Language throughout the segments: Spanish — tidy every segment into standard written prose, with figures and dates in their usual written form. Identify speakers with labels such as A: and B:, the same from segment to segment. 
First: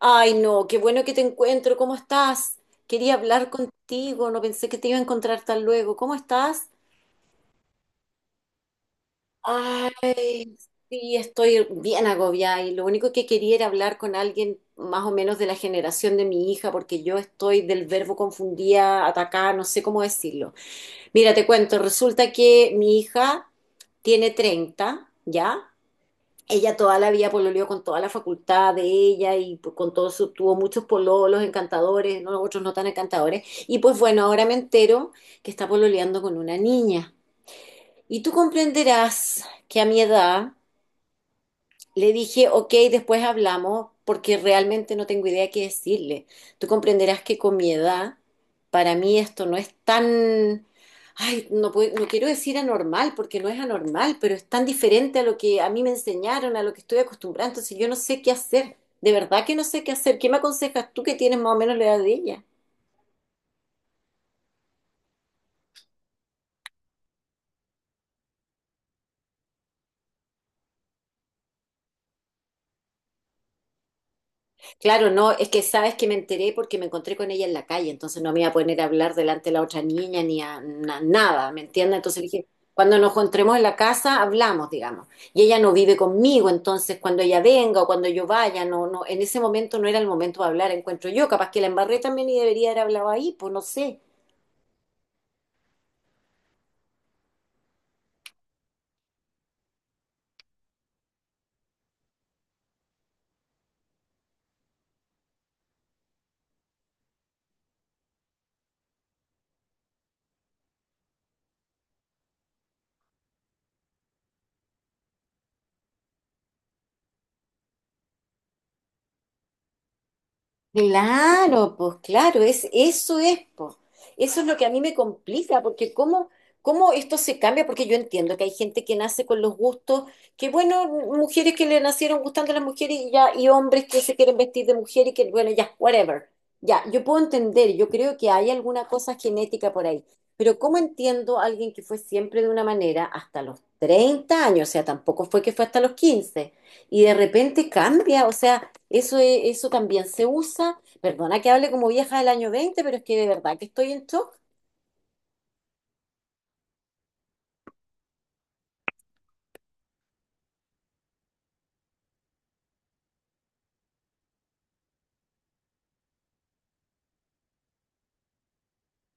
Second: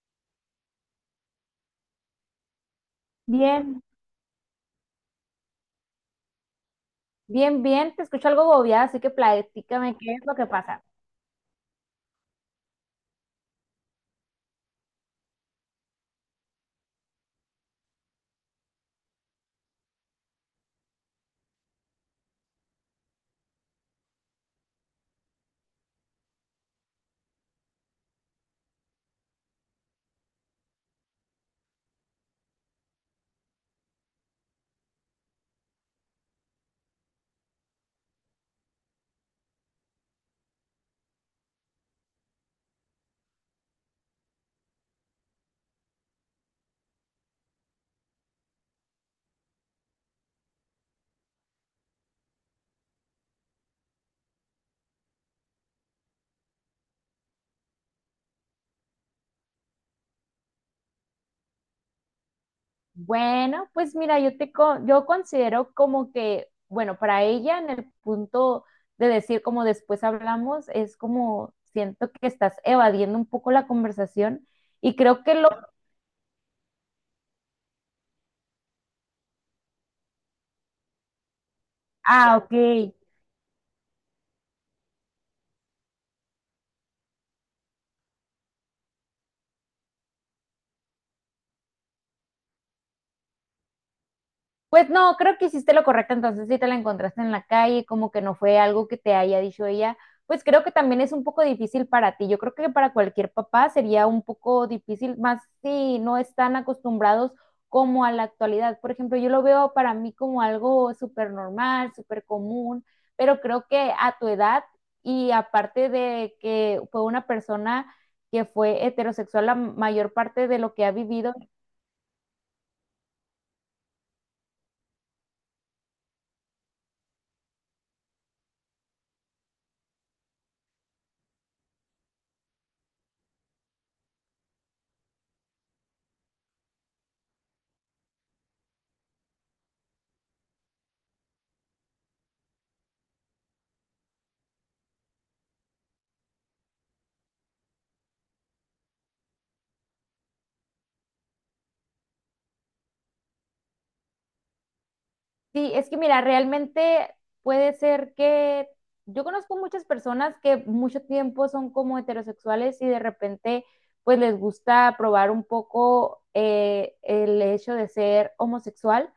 A: Ay, no, qué bueno que te encuentro. ¿Cómo estás? Quería hablar
B: Bien,
A: contigo, no pensé que te iba a encontrar tan luego. ¿Cómo estás?
B: bien, bien, te escucho algo bobeada, así que platícame qué es lo que
A: Ay,
B: pasa.
A: sí, estoy bien agobiada y lo único que quería era hablar con alguien más o menos de la generación de mi hija, porque yo estoy del verbo confundía, atacar, no sé cómo decirlo. Mira, te cuento, resulta que mi hija tiene 30, ¿ya? Ella toda la vida pololeó con toda la facultad de ella y pues, con todo su, tuvo muchos pololos encantadores, ¿no? Otros no tan encantadores. Y pues bueno, ahora me entero que está pololeando con una niña. Y tú comprenderás que a mi edad le dije, ok, después hablamos porque realmente no tengo idea qué decirle. Tú comprenderás que con mi edad, para mí esto no es tan, ay, no, no quiero decir anormal porque no es anormal, pero es tan diferente a lo que a mí me enseñaron, a lo que estoy acostumbrada. Entonces yo no sé qué hacer. De verdad que no sé qué hacer. ¿Qué me aconsejas tú que tienes más o menos la edad de ella?
B: Bueno, pues mira, yo considero como que, bueno, para ella en el punto de decir como después hablamos, es como siento que estás evadiendo un poco la conversación y
A: Claro,
B: creo
A: no,
B: que
A: es
B: lo...
A: que sabes que me enteré porque me encontré con ella en la calle, entonces no me iba a poner a hablar delante de la otra niña ni a nada, ¿me entiendes? Entonces le
B: Ah,
A: dije,
B: ok.
A: cuando nos encontremos en la casa, hablamos, digamos. Y ella no vive conmigo, entonces cuando ella venga o cuando yo vaya, no, no, en ese momento no era el momento de hablar, encuentro yo, capaz que la embarré también y debería haber hablado ahí, pues no sé.
B: Pues no, creo que hiciste lo correcto, entonces si te la encontraste en la calle, como que no fue algo que te haya dicho ella, pues creo que también es un poco difícil para ti. Yo creo que para cualquier papá sería un poco difícil, más si no están acostumbrados como a la actualidad. Por ejemplo, yo lo veo para mí como algo súper normal, súper común, pero creo que a tu edad y aparte de que fue una persona que fue heterosexual la mayor parte de lo que ha vivido.
A: Claro, pues claro, es, eso es, pues. Eso es lo que a mí me complica, porque cómo, cómo esto se cambia, porque yo entiendo que hay gente que nace con los gustos, que bueno, mujeres que le nacieron gustando a las mujeres y ya, y hombres que se quieren vestir de mujer y que bueno, ya, whatever. Ya, yo puedo entender, yo creo que hay alguna cosa genética por ahí, pero ¿cómo entiendo a alguien que fue siempre de una manera hasta los 30 años? O sea, tampoco fue que fue hasta los 15 y de repente cambia, o sea... Eso, eso también se usa. Perdona que hable como vieja del año 20 pero es que de verdad que estoy en shock.
B: Sí, es que mira, realmente puede ser que yo conozco muchas personas que mucho tiempo son como heterosexuales y de repente pues les gusta probar un poco el hecho de ser homosexual,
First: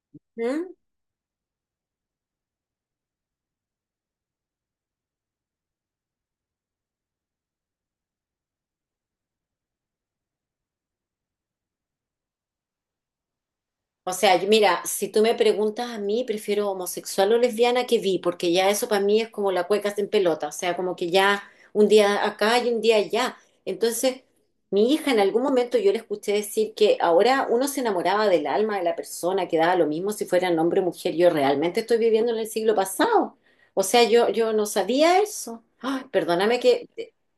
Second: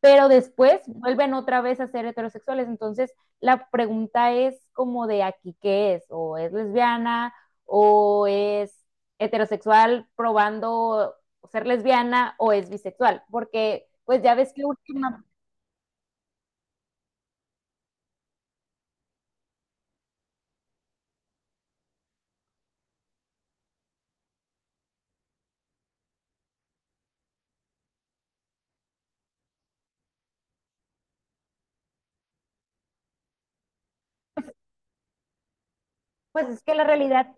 B: pero
A: ¿Mm?
B: después vuelven otra vez a ser heterosexuales. Entonces la pregunta es como de aquí qué es, o es lesbiana o es heterosexual probando ser lesbiana o es bisexual, porque
A: O
B: pues ya
A: sea,
B: ves que
A: mira, si tú
B: última-
A: me preguntas a mí, prefiero homosexual o lesbiana que vi, porque ya eso para mí es como la cueca en pelota, o sea, como que ya un día acá y un día allá. Entonces, mi hija en algún momento yo le escuché decir que ahora uno se enamoraba del alma de la persona, que daba lo mismo si fueran hombre o mujer. Yo realmente estoy viviendo en el siglo pasado. O sea, yo no sabía eso. Ay,
B: Pues
A: perdóname
B: es que la
A: que...
B: realidad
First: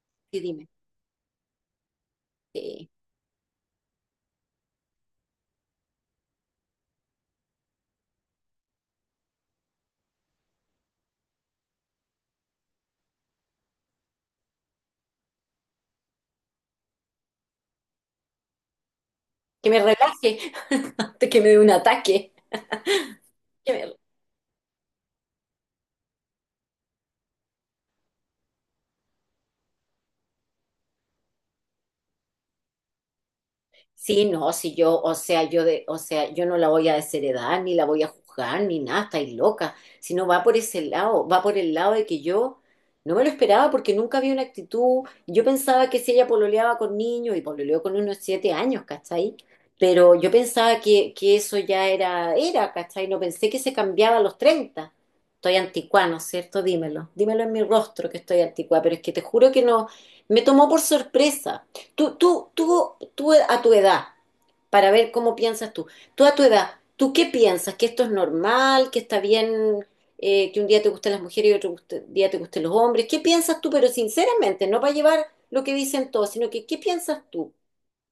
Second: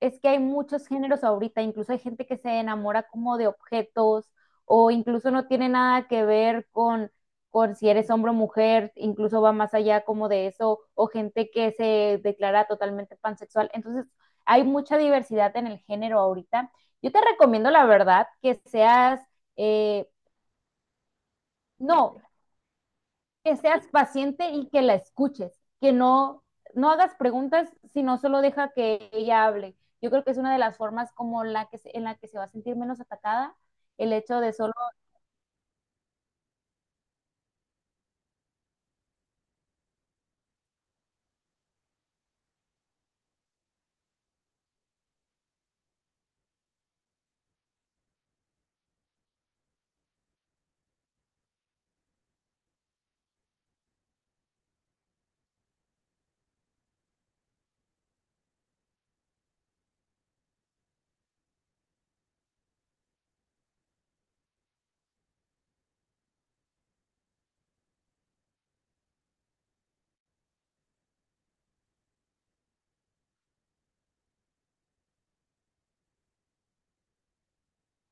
B: es que hay
A: Que dime.
B: muchos géneros ahorita, incluso hay gente que se
A: Sí.
B: enamora como de objetos o incluso no tiene nada que ver con si eres hombre o mujer, incluso va más allá como de eso, o gente que se declara totalmente pansexual. Entonces, hay mucha diversidad en el género ahorita. Yo te recomiendo, la verdad, que seas,
A: Que me
B: eh,
A: relaje, antes que me dé un
B: no,
A: ataque.
B: que
A: Que
B: seas
A: me.
B: paciente y que la escuches, que no, no hagas preguntas, sino solo deja que ella hable. Yo creo que es una de las formas como la que, en la que se va a sentir menos atacada, el
A: Sí,
B: hecho
A: no,
B: de solo
A: si yo, o sea, yo de, o sea, yo no la voy a desheredar, ni la voy a juzgar, ni nada, estáis loca. Si no va por ese lado, va por el lado de que yo no me lo esperaba porque nunca había una actitud. Yo pensaba que si ella pololeaba con niños, y pololeó con unos 7 años, ¿cachai? Pero yo pensaba que eso ya era, era, ¿cachai? No pensé que se cambiaba a los 30. Estoy anticuá, ¿no es cierto? Dímelo, dímelo en mi rostro que estoy anticuá, pero es que te juro que no, me tomó por sorpresa. Tú a tu edad, para ver cómo piensas tú, tú a tu edad, ¿tú qué piensas? ¿Que esto es normal? ¿Que está bien que un día te gusten las mujeres y otro día te gusten los hombres? ¿Qué piensas tú? Pero sinceramente, no para llevar lo que dicen todos, sino que ¿qué piensas tú?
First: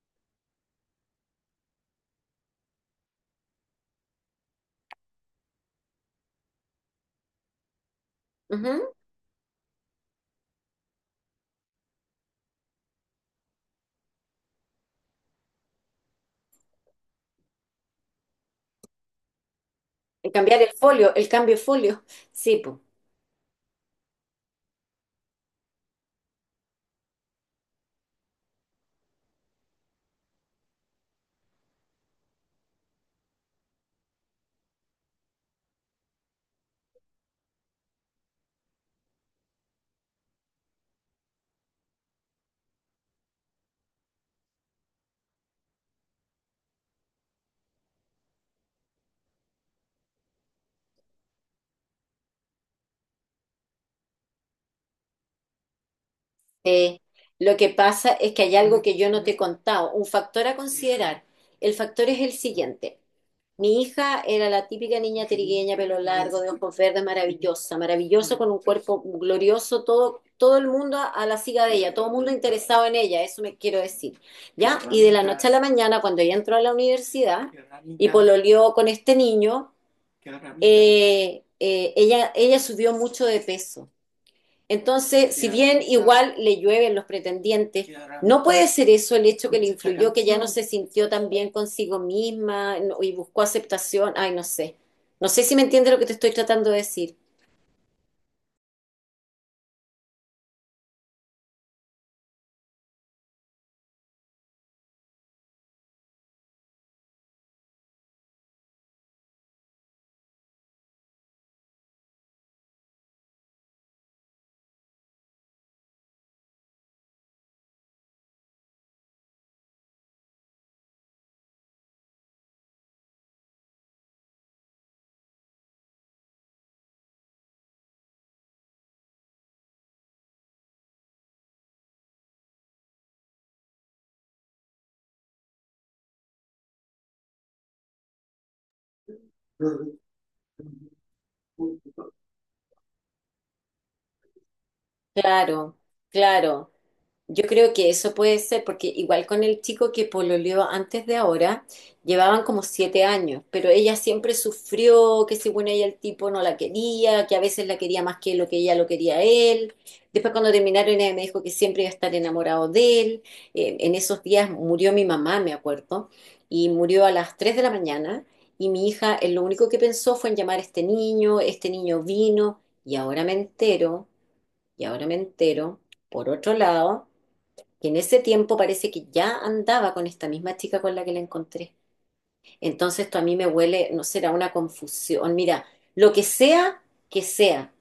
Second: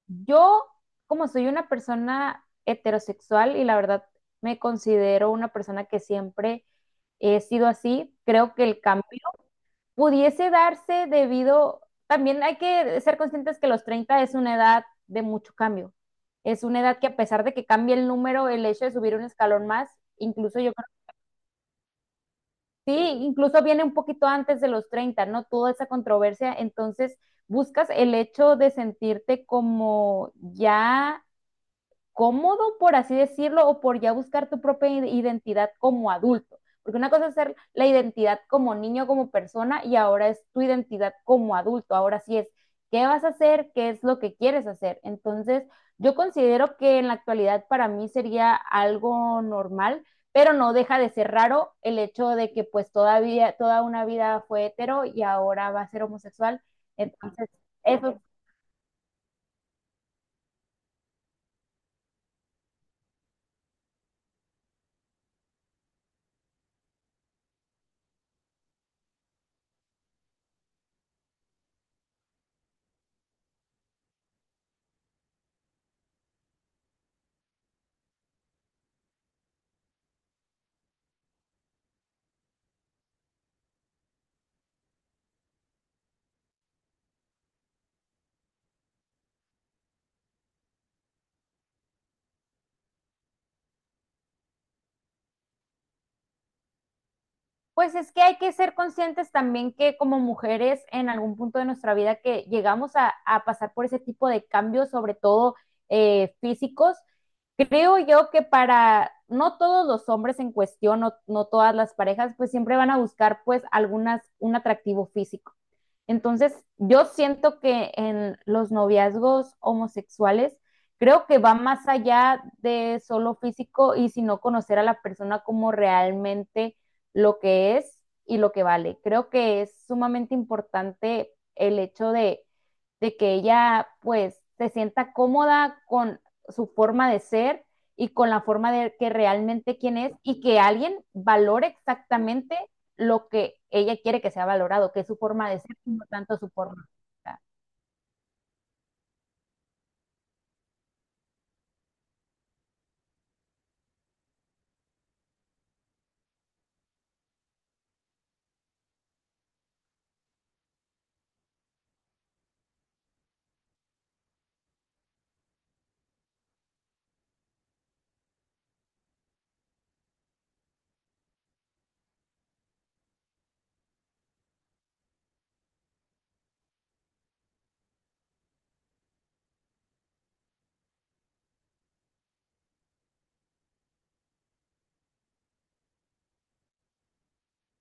B: yo, como soy una persona heterosexual y la verdad me considero una persona que siempre he sido así, creo que el
A: Ujú.
B: cambio pudiese darse debido, también hay que ser conscientes que los 30 es una edad de mucho cambio. Es una edad que a pesar de que cambie el número, el hecho de subir un escalón más,
A: El
B: incluso
A: cambiar el
B: yo creo,
A: folio, el cambio de folio. Sí, pues.
B: sí, incluso viene un poquito antes de los 30, ¿no? Toda esa controversia, entonces buscas el hecho de sentirte como ya cómodo, por así decirlo, o por ya buscar tu propia identidad como adulto. Porque una cosa es ser la identidad como niño, como persona, y ahora es tu identidad como adulto. Ahora sí es qué vas a hacer, qué es lo que quieres hacer. Entonces, yo considero que en la actualidad para mí sería algo normal, pero no deja de ser raro el hecho de que pues todavía, toda una vida fue hetero y ahora va a ser homosexual.
A: Eh,
B: Entonces,
A: lo que pasa
B: eso.
A: es que hay algo que yo no te he contado, un factor a considerar. El factor es el siguiente. Mi hija era la típica niña trigueña, pelo largo, de ojos verdes, maravillosa, maravillosa, con un cuerpo glorioso, todo, todo el mundo a la siga de ella, todo el mundo interesado en ella, eso me quiero decir. ¿Ya? Y de la noche a la mañana, cuando ella entró a la universidad y pololeó con este niño, ella subió mucho de peso. Entonces, si bien igual le llueven los pretendientes, ¿no puede ser eso el hecho que le influyó, que ya no se sintió tan bien consigo misma y buscó aceptación? Ay, no sé. No sé si me entiende lo que te estoy tratando de decir.
B: Pues es que hay que ser conscientes también que como mujeres en algún punto de nuestra vida que llegamos a pasar por ese tipo de cambios, sobre todo físicos, creo yo que para no todos los hombres en cuestión, no, no todas las parejas, pues siempre van a buscar pues algunas, un atractivo físico. Entonces, yo siento que en los noviazgos homosexuales, creo que va más allá de solo físico y sino conocer a la persona como realmente lo que es y lo que vale. Creo que es sumamente importante el hecho de que ella pues se sienta cómoda con su forma de ser y con la forma de que realmente quién es y que alguien valore exactamente lo que ella quiere que sea valorado, que es su forma de
A: Claro,
B: ser, no tanto su
A: claro.
B: forma de estar.
A: Yo creo que eso puede ser, porque igual con el chico que pololeó antes de ahora, llevaban como 7 años, pero ella siempre sufrió que según ella el tipo no la quería, que a veces la quería más que lo que ella lo quería a él. Después cuando terminaron ella me dijo que siempre iba a estar enamorado de él. En esos días murió mi mamá, me acuerdo, y murió a las 3 de la mañana, y mi hija lo único que pensó fue en llamar a este niño vino, y ahora me entero, y ahora me entero, por otro lado que en ese tiempo parece que ya andaba con esta misma chica con la que la encontré. Entonces esto a mí me huele, no será una confusión. Mira, lo que sea,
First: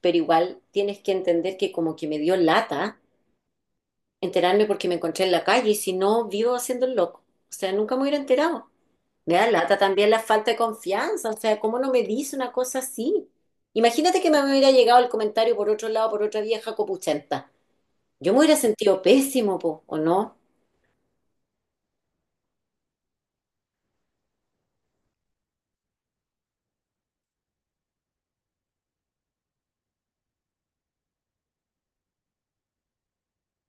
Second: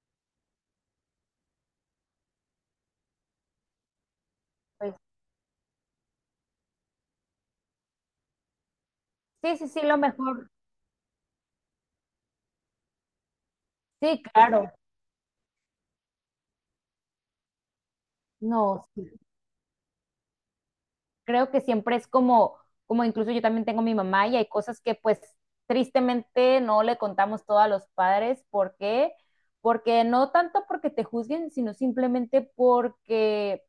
A: pero igual tienes que entender que como que me dio lata enterarme porque
B: Pues,
A: me encontré en la calle y si no, vivo haciendo el loco. O sea, nunca me hubiera enterado. Me da
B: sí, sí,
A: lata
B: sí, lo
A: también la falta
B: mejor.
A: de confianza, o sea, ¿cómo no me dice una cosa así? Imagínate
B: Sí,
A: que me hubiera
B: claro.
A: llegado el comentario por otro lado, por otra vieja copuchenta. Yo me hubiera
B: No,
A: sentido
B: sí.
A: pésimo, po, ¿o no?
B: Creo que siempre es como incluso yo también tengo mi mamá y hay cosas que pues tristemente no le contamos todo a los padres. ¿Por qué? Porque no tanto porque te juzguen, sino simplemente porque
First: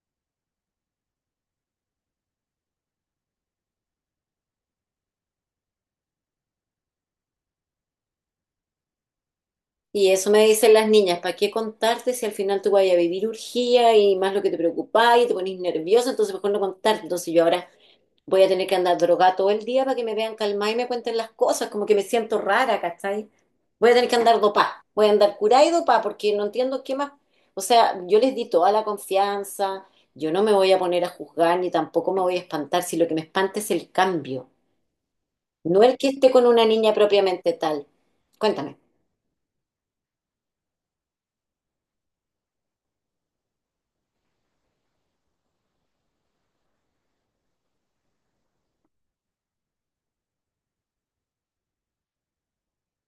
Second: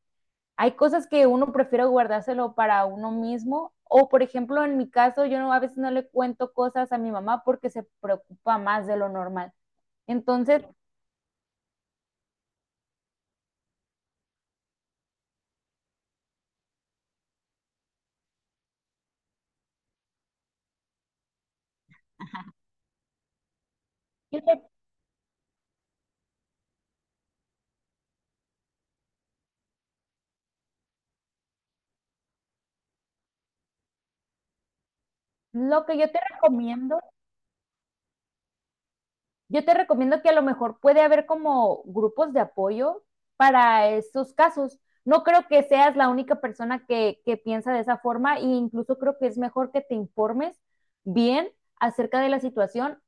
B: hay cosas que uno prefiere guardárselo para uno mismo. O, por ejemplo, en mi caso, yo no, a veces no le cuento cosas a mi mamá porque se preocupa más de lo normal.
A: Y eso me
B: Entonces,
A: dicen las niñas, ¿para qué contarte si al final tú vas a vivir urgía y más lo que te preocupa y te pones nerviosa? Entonces mejor no contarte. Entonces yo ahora voy a tener que andar drogada todo el día para que me vean calmada y me cuenten las cosas, como que me siento rara, ¿cachai? Voy a tener que
B: yo
A: andar
B: te-
A: dopá, voy a andar curada y dopá porque no entiendo qué más. O sea, yo les di toda la confianza, yo no me voy a poner a juzgar ni tampoco me voy a espantar si lo que me espanta es el cambio, no
B: lo que
A: el que
B: yo te
A: esté con una niña
B: recomiendo,
A: propiamente tal. Cuéntame.
B: yo te recomiendo que a lo mejor puede haber como grupos de apoyo para estos casos. No creo que seas la única persona que piensa de esa forma e incluso creo que es mejor que te informes bien acerca de la situación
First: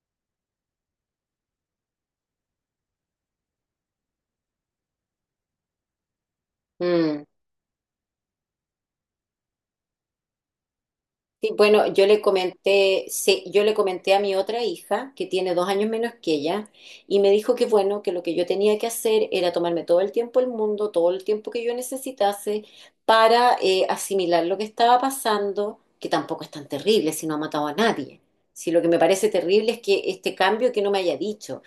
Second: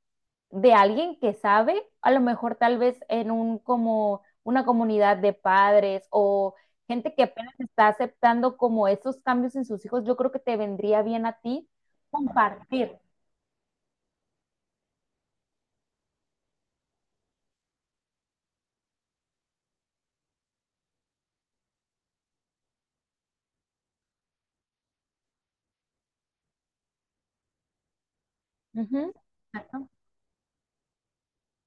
B: de alguien que sabe, a lo mejor tal vez en un como una comunidad de padres o gente
A: Mm.
B: que apenas está aceptando como esos cambios en sus hijos, yo creo que te vendría bien a
A: Sí,
B: ti
A: bueno, yo le
B: compartir.
A: comenté, sí, yo le comenté a mi otra hija, que tiene 2 años menos que ella, y me dijo que bueno, que lo que yo tenía que hacer era tomarme todo el tiempo del mundo, todo el tiempo que yo necesitase para asimilar lo que estaba pasando, que tampoco es tan terrible si no ha matado a nadie. Si lo que me
B: Ujú.
A: parece terrible es
B: Exacto.
A: que este cambio que no me haya dicho.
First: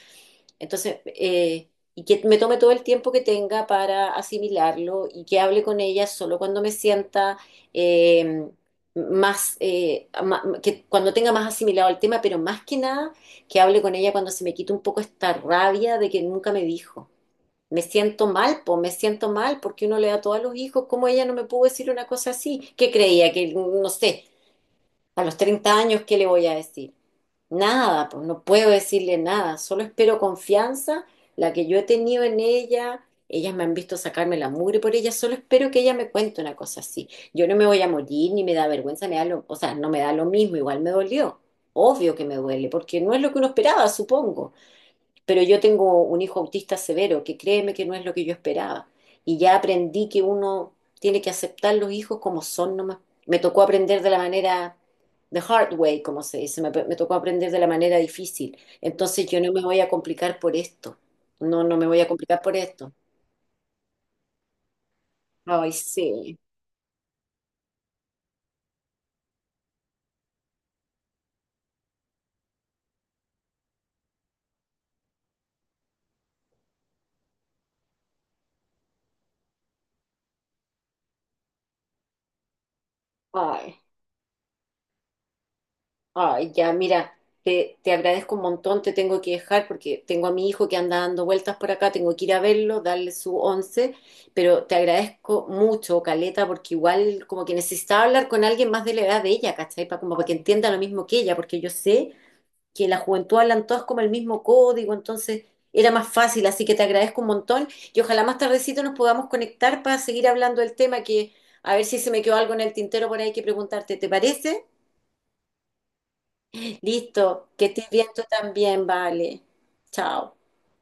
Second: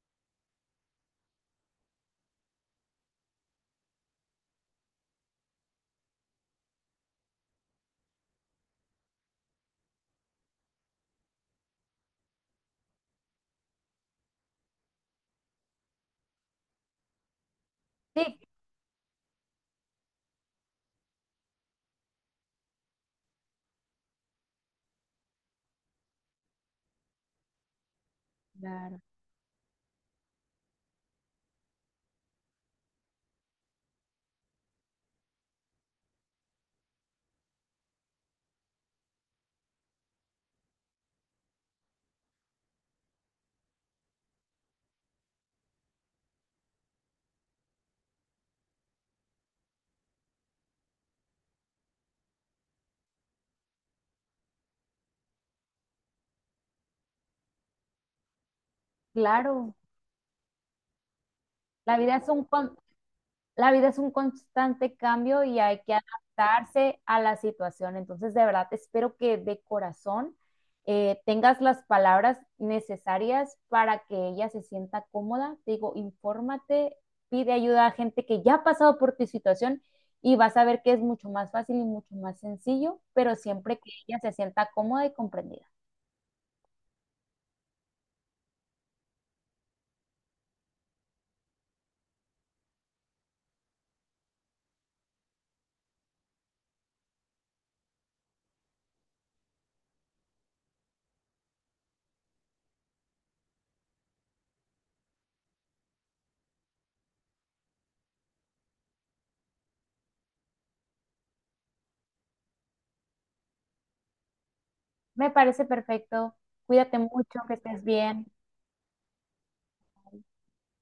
A: Entonces, y que me tome todo el tiempo que tenga para asimilarlo y que hable con ella solo cuando me sienta eh, que cuando tenga más asimilado el tema, pero más que nada que hable con ella cuando se me quite un poco esta rabia de que nunca me dijo. Me siento
B: Sí,
A: mal, pues me siento mal porque uno le da todo a los hijos, ¿cómo ella no me pudo decir una cosa así? ¿Qué creía? Que, no sé, a los 30 años, ¿qué le voy a decir? Nada, pues no puedo
B: claro.
A: decirle nada, solo espero confianza, la que yo he tenido en ella, ellas me han visto sacarme la mugre por ella, solo espero que ella me cuente una cosa así. Yo no me voy a morir, ni me da vergüenza, o sea, no me da lo mismo, igual me dolió. Obvio que me duele, porque no es lo que uno esperaba, supongo. Pero yo tengo un hijo autista severo, que créeme que no es lo que yo esperaba. Y ya aprendí que uno tiene que aceptar los hijos como son nomás. Me tocó aprender de la manera, the hard way, como se dice, me tocó aprender de la manera difícil. Entonces yo no me
B: Claro,
A: voy a complicar por esto. No, no me
B: la
A: voy a
B: vida es
A: complicar
B: un,
A: por
B: con-
A: esto.
B: la vida es un constante cambio y
A: Ay,
B: hay que
A: sí.
B: adaptarse a la situación. Entonces, de verdad, espero que de corazón tengas las palabras necesarias para que ella se sienta cómoda. Te digo, infórmate, pide ayuda a gente que ya ha pasado por tu situación y vas a ver que es mucho más fácil y mucho más sencillo, pero siempre
A: Ay.
B: que ella se sienta cómoda y comprendida.
A: Ay, ya, mira, te agradezco un montón, te tengo que dejar porque tengo a mi hijo que anda dando vueltas por acá, tengo que ir a verlo, darle su once, pero te agradezco mucho, Caleta, porque igual como que necesitaba hablar con alguien más de la edad de ella, ¿cachai? Como para que entienda lo mismo que ella, porque yo sé que en la juventud hablan todas como el mismo código, entonces era más fácil, así que te agradezco un montón y ojalá más tardecito nos podamos conectar para seguir hablando del tema que a ver si se me quedó algo en el tintero por ahí que preguntarte, ¿te parece?
B: Me parece perfecto. Cuídate mucho,
A: Listo,
B: que
A: que
B: estés
A: estés bien tú
B: bien.
A: también, vale. Chao.